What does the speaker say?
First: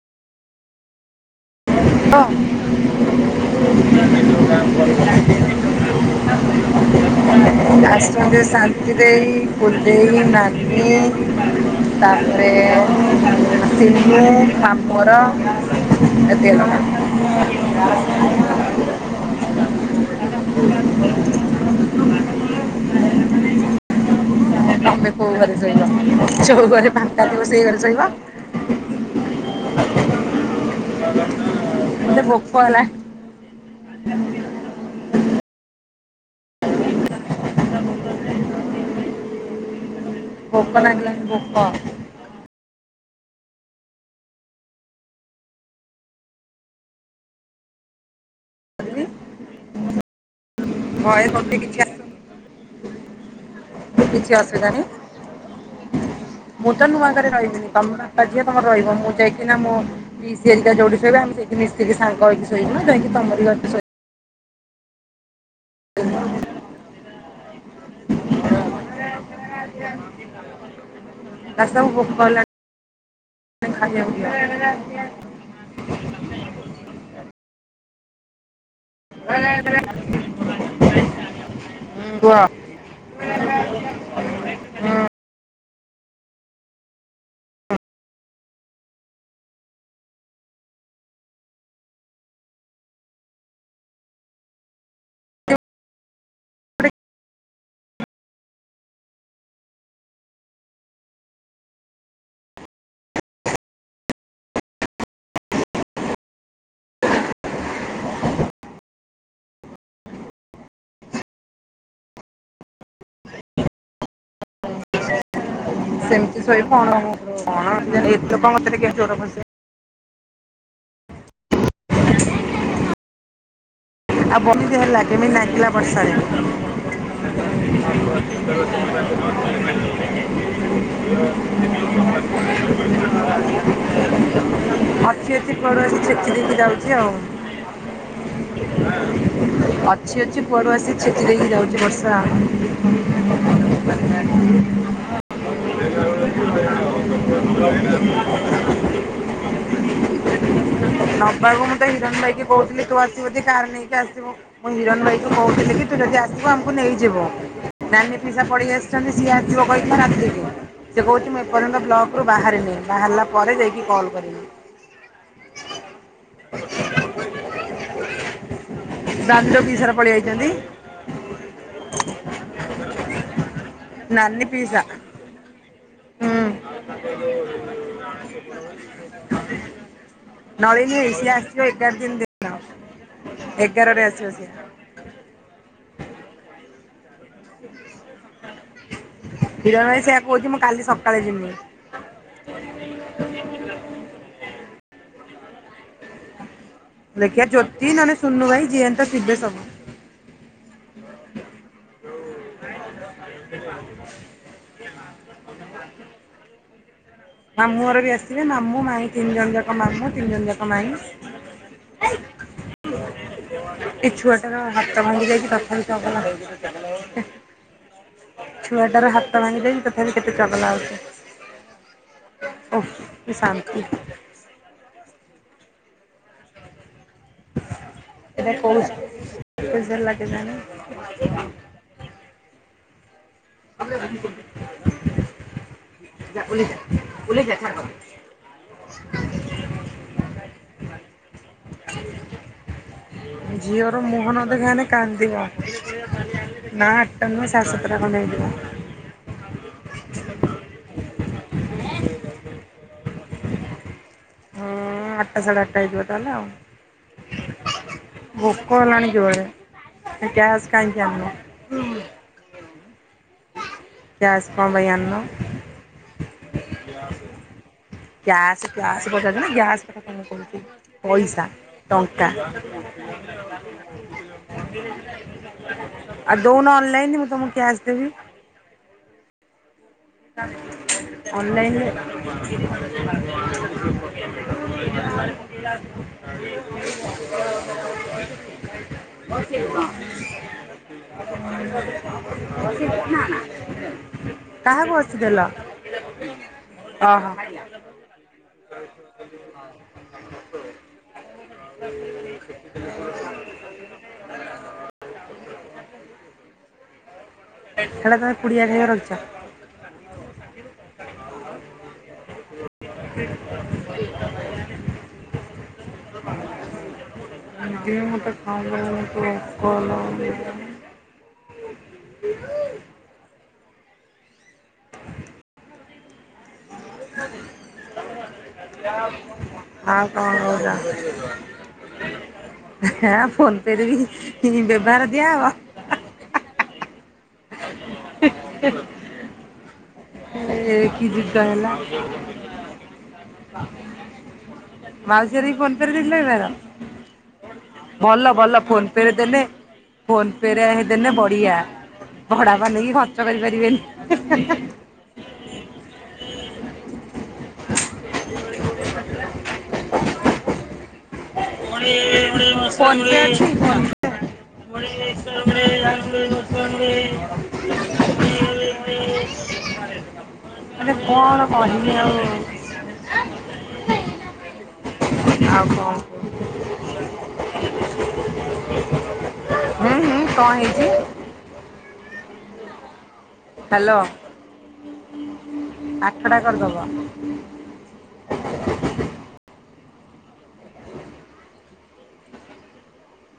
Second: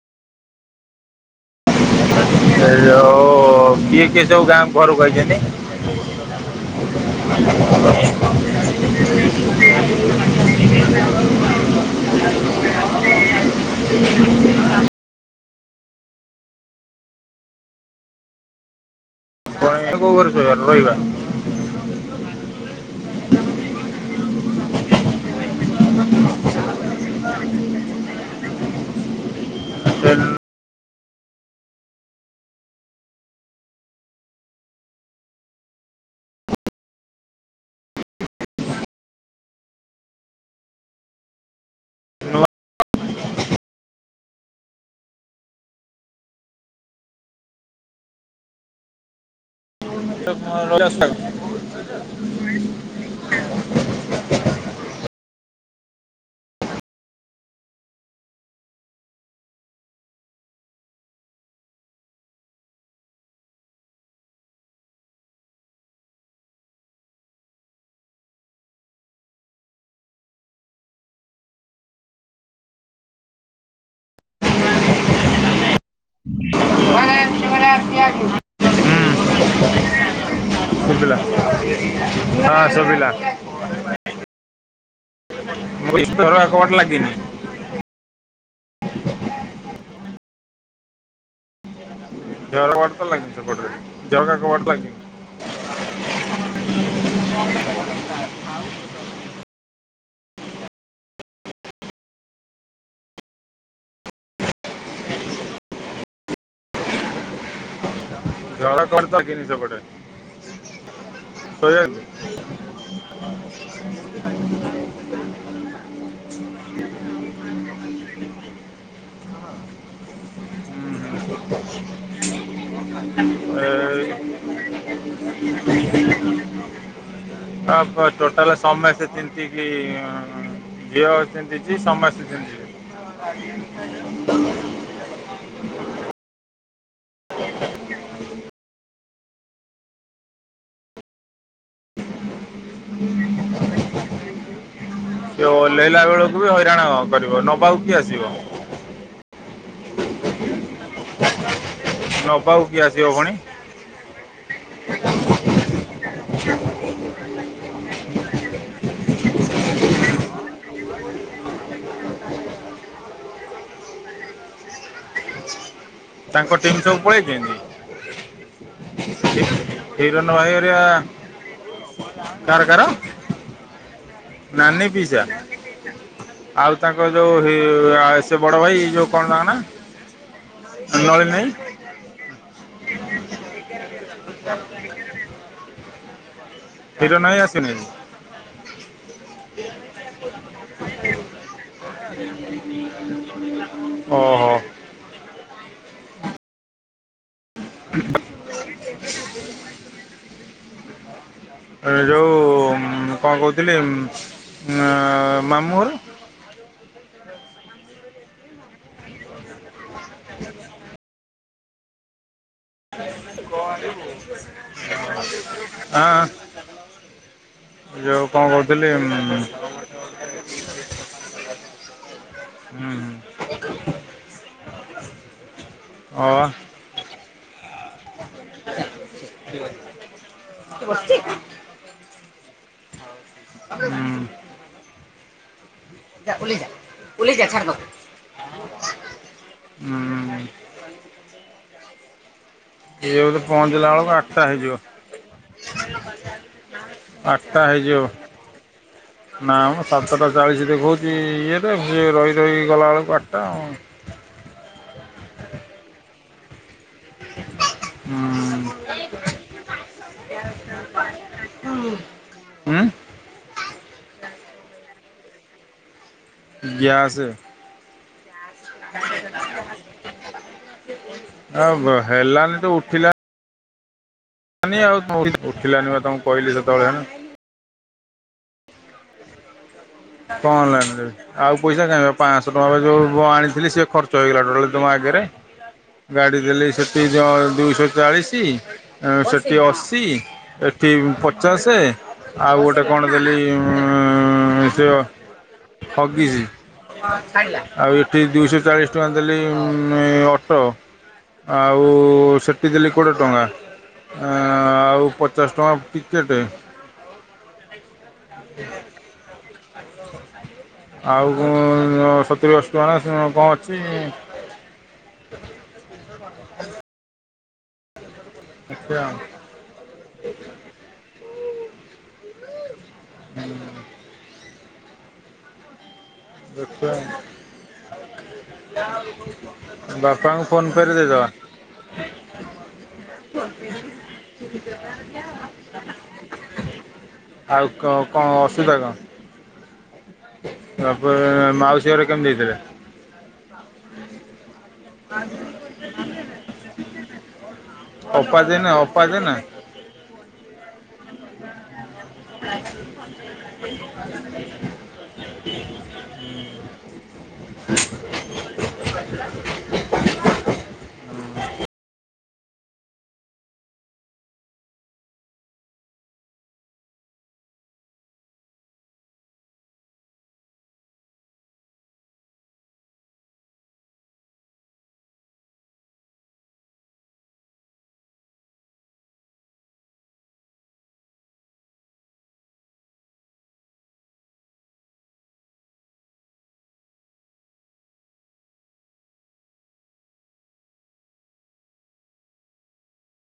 ଏ ଯୋଉ କିଏ କିଏ ସବୁ ଗାଁ ଘରକୁ ଆଇଛନ୍ତି? ଆସଛନ୍ତି ଶାନ୍ତି ଦେଇ କୁଦେଇ ନାନି ତାପରେ ସିହୁ ପାମର [unintelligible] ଏତି [unintelligible] କଣ କଛାରିବା [unintelligible] ତମେ କୋଉ ଘରେ ଶୋଇବ ଯୋଉ ଘରେ ଫାଙ୍କା ଥିବ ସେଇ ଘରେ ଶୋଇବ। ହ [unintelligible] [inaudible] ଭୋକ ଲାଗି ଲାଣି ଭୋକ। ନୂଆ [unintelligible] ଭ ମତେ କିଛିସ କିଛି ଅସୁବିଧା ନହିଁ [unintelligible] ମୁଁ ତ ନୂଆ ଘରେ ରହିବିନି ତମ ବାପା ଝିଅ ତମର ରହିବ ମୁଁ ଯାଇକି ନା ମୋ ପିଇସି ହାରିକା ଯୋଉଠି ଶୋଇବେ ଆମେ ମିଶିକି ସାଙ୍ଗ ହେକି ଶୋଇବୁ ଯାଇକି ତମରି ଘରେ ଶୋଇ ରାଷ୍ଟତା ଲ [unintelligible] ମ ଶିବନା ଦତିଆଜି [unintelligible] ଆ [unintelligible] ସୁ ହଁ ସୁବିଲ ହଁ। ମୋରଟ ଲାଗିନି [unintelligible] ଜଟ ଲାଗ ସେ ଜଟ ଲ [unintelligible] ଜଝାଡା କତା କି ନି ସେପଟେ ସଜନ [unintelligible] ସେମିତି ଶୋଇପଣ ଏତ ମତେ ଟ ଜୋର ଫସ ହୁଁ ହୁ। ଆ [unintelligible] ଆଉ ବହୁ ଦେହ ଲାଗେମ ନାଗିଲା ବର୍ଷାରେ ଅ ଟୋଟାଲ ସମସ୍ତେ ତିନ୍ତିକି ଝିଅ ତିନ୍ତିଛି ସମସ୍ତେ ତିନ୍ତିଛି। ଅଛି ପଡୁଛି ଛେକି ଦେଇକି ଯାଉ। କଉ [unintelligible] ଅଛି ଅଛି କୁଆଡୁ ଆସି ଛତିରେକି ଯାଉଛି ବର୍ଷା। ସେ ଓଲେଇଲା ବେଳକୁ ବି ହଇରାଣ କରିବ ନବାକୁ କି ଆସିବ। ବା ହିରଣ ନବାକୁ କିଏ ଭାଇକିହୁଥିଲଥିଲେ ତୁ ଆସିବ ପୁଣି? ଆସିବଧିକ କାର ନେଇକି ଆସିବୁ ମୁଁ ହିରଣ ଭାଇ କୁ କହୁଥିଲି କି ତୁ ଯଦି ଆସିବୁ ଆମକୁ ନେଇଯିବ ଡାନୀ ପିସା ପଡିେଇ ଆସିଛନ୍ତି ସିଏ ଆସିବ କହି ରାତିକ ସେ କହୁଛି ମୁଁ ଏପର୍ଯ୍ୟନ୍ତ ବ୍ଲକ୍ରୁ ବାହାରିନି ବାହାରିଲା ପରେ ଯାଇକି କଲ୍ କରିବି ତାଙ୍କ ଟିମ୍ ସବୁ ପଳେଇ ଦିଅନ୍ତି। ଦାଣ୍ଡ ପିସାର ପଳେଇ ହିରଣ ଯାଇଛନ୍ତି ଭାଇଆ କାର କ ନାନୀ ପିସା ହୁଁ ଆଉ ତାଙ୍କ ଯୋଉ ସେ ବଡ ଭାଇ ଯୋଉ କଣ ନାଙ୍କ ନା ନଳିନି ନଳିନୀ [unintelligible] ଭାଇ ଆସିବା ଏଗାର ଦିନ [unintelligible] ଏ ଗାରରେ ଆସିବ ସିଏ। ହିରନ୍ ଭାଇ ଆସିନି ଆଜି? ହିରଣ ଭାଇ ସେୟା କହୁଛି ମୁଁ କାଲି ସକାଳେ ଯିମି [unintelligible] ଓହୋ। ଦେଖିଆ ଜ୍ୟୋତି ନନେ ସୁନୁ ଭାଇ ଯିଏ ହେନେ ତ ଥିବେ ସବୁ [unintelligible] ଏଯୋଉ ଉଁ କଣ କହୁଥିଲି ଉଁ ଅଁ ମାମୁଁଘର? ମାମୁଁ ଘର ବି ଆସିବେ। ମାମୁଁ ମାଇଁ ତିନ ଜଣ ଯା କ ମାମୁଁ ତିନ ଜଣ ଯାକ ମାଇଁ। [unintelligible] [unintelligible] ଏ ଛୁଆଟାର ହାତ ଭାଙ୍ଗି ଯାଇଛି ତଥାପି ଆଁ ଚଗଲା ଯୋଉ କଣ [unintelligible] କହୁଥିଲି ଛୁଆଟାର ହାତ ଭାଙ୍ଗି ଯାଇଛି ତଥାପି କେତେ ଚଗଲା ହଉଚି। ଓଃ କି ଶାନ୍ତି। ଓଃ। [unintelligible] ଏଟା କୋଉ [unintelligible] କେଜାଣି? ଓହ୍ଲେଇ [unintelligible] ଉଁ। [unintelligible] ଝିଅର ବେଳକୁ ମୁହଁ ଆଠଟା ନ ହେଇଯିବ ଦେଖାହେନେ କାନ୍ଦିବା। ନା ଆଠଟା ନୁହେଁ ସାଢସାତେଟା ଖଣ୍ଡେ ହେଇଯିବ। ସାତେଟା ଚାଳିଶ ଦେଖଉଚି ଇଏରେ ସିଏ ରହି ରହି ଗଲାବେଳକୁ ଆଠଟା ଆଉ। ହଁ ଆଠଟା ସାଢେଆଠଟା ହେଇଯିବ ତାଲେ ଆଉ। ହୁଁ ଭୋକ ହେଲାଣି ଯୋରେ। କ୍ୟାଶ୍ କାହିଁକି [unintelligible] ଉଁ? କ୍ୟାଶ୍ କଣ ପାଇଁ ଆଣିନ? ଗ୍ୟାସେ? କ୍ୟାଶ୍ କ୍ୟାଶ୍ ପଚାରୁଚି ନା ଗ୍ୟାସ୍ କଥା କଣ କହୁଛି। ପଇସା ଆଉ ଟଙ୍କା [unintelligible] ହେଲାନି ତ ଉଠିଲାନି [unintelligible] ଉଠିଲାନି ବା ତମକୁ କହିଲି ସେତେବେଳେ [unintelligible] ଉଁ? କଁ ଅନଲାଇନରେ ଦେବି? ଆଉ ଅନଲାଇନ୍ ପଇସା ରେ କାହିଁ ବା ପାଁଶ ଟଙ୍କା ବା ଯୋଉଁ ଆଣିଥିଲି ସିଏ ଖର୍ଚ୍ଚ ହେଇଗଲା ଟୋଟାଲ ତମ ଆଗେରେ। ଗାଡ଼ି ଦେଲି ସେଠି ଜ ଦୁଇଶ ଚାଳିଶି, ଅଁ ସେଠି ଅଶୀ, ଏଠି ପଚାଶେ ଆଉ ଗୋଟେ କଣ ଦେଲି ଉଁ କାହାକୁ ଅଛି ଦେଲ [unintelligible] ହଗିସ ଓହୋ ଆଉ ଏଠି ଦୁ ଚାଳିଶ ଟଙ୍କା ଦେଲି ଅଟୋ ଆଉ ସେଠି ଦେଲି କୋଡ଼ିଏ ଟଙ୍କା ଆଉ ପଚାଶ ଟଙ୍କା ଟିକେଟେ ହେଟା ତମେ ପୁଡିଆ ଖାଇବାକୁ ରଖିଚ? ଆଉ କଣ ସତୁୁରୀ ଅସି ଟଙ୍କା କଣ ଅଛି। ଦିନ ମୋଟା ଦେଖିବା ଆମ କଲ [inaudible] [inaudible] [inaudible] ଦେଖ ଆଉ କଣ ବାପାଙ୍କ କହୁଚ ଫୋନ ପେରେ ଦେଇଦବା। ଫୋନ୍ ପେ ରେ ବି ବ୍ୟବହାର ଦିଆହବ। ଆଉ କ? କ ଅସୁବିଧା କଣ? ଏ କି ଯୁଗ ତାପରେ ହେଲା। ମାଉସୀ ଘରେ କେମିତି ଦେଇଥିଲେ ମାଉସିହର ବି ଫୋନପେ ରେ ଦେଇଥିଲେ ନା କଣ? ଭଲ ଅପା ଭଲ ଦେଇନା ଫୋନ ଅପା ପେ ରେ ଦେଇନା ଦେଲେ ଫୋନ ପେ ରେ ହେଦେନେ ବଢିଆ ବଢା ମାନେ କି ଖର୍ଚ୍ଚ କରିପାରିବେନି ହିଁ ହିଁ। ମାନେ ଆଉ କଣ କହିବି ଆଉ ଆଉ କଣ? ହୁଁ ହୁଁ କଣ ହେଇଛି? ହ୍ୟାଲୋ ଆଠ ଟା କରିଦବ [inaudible]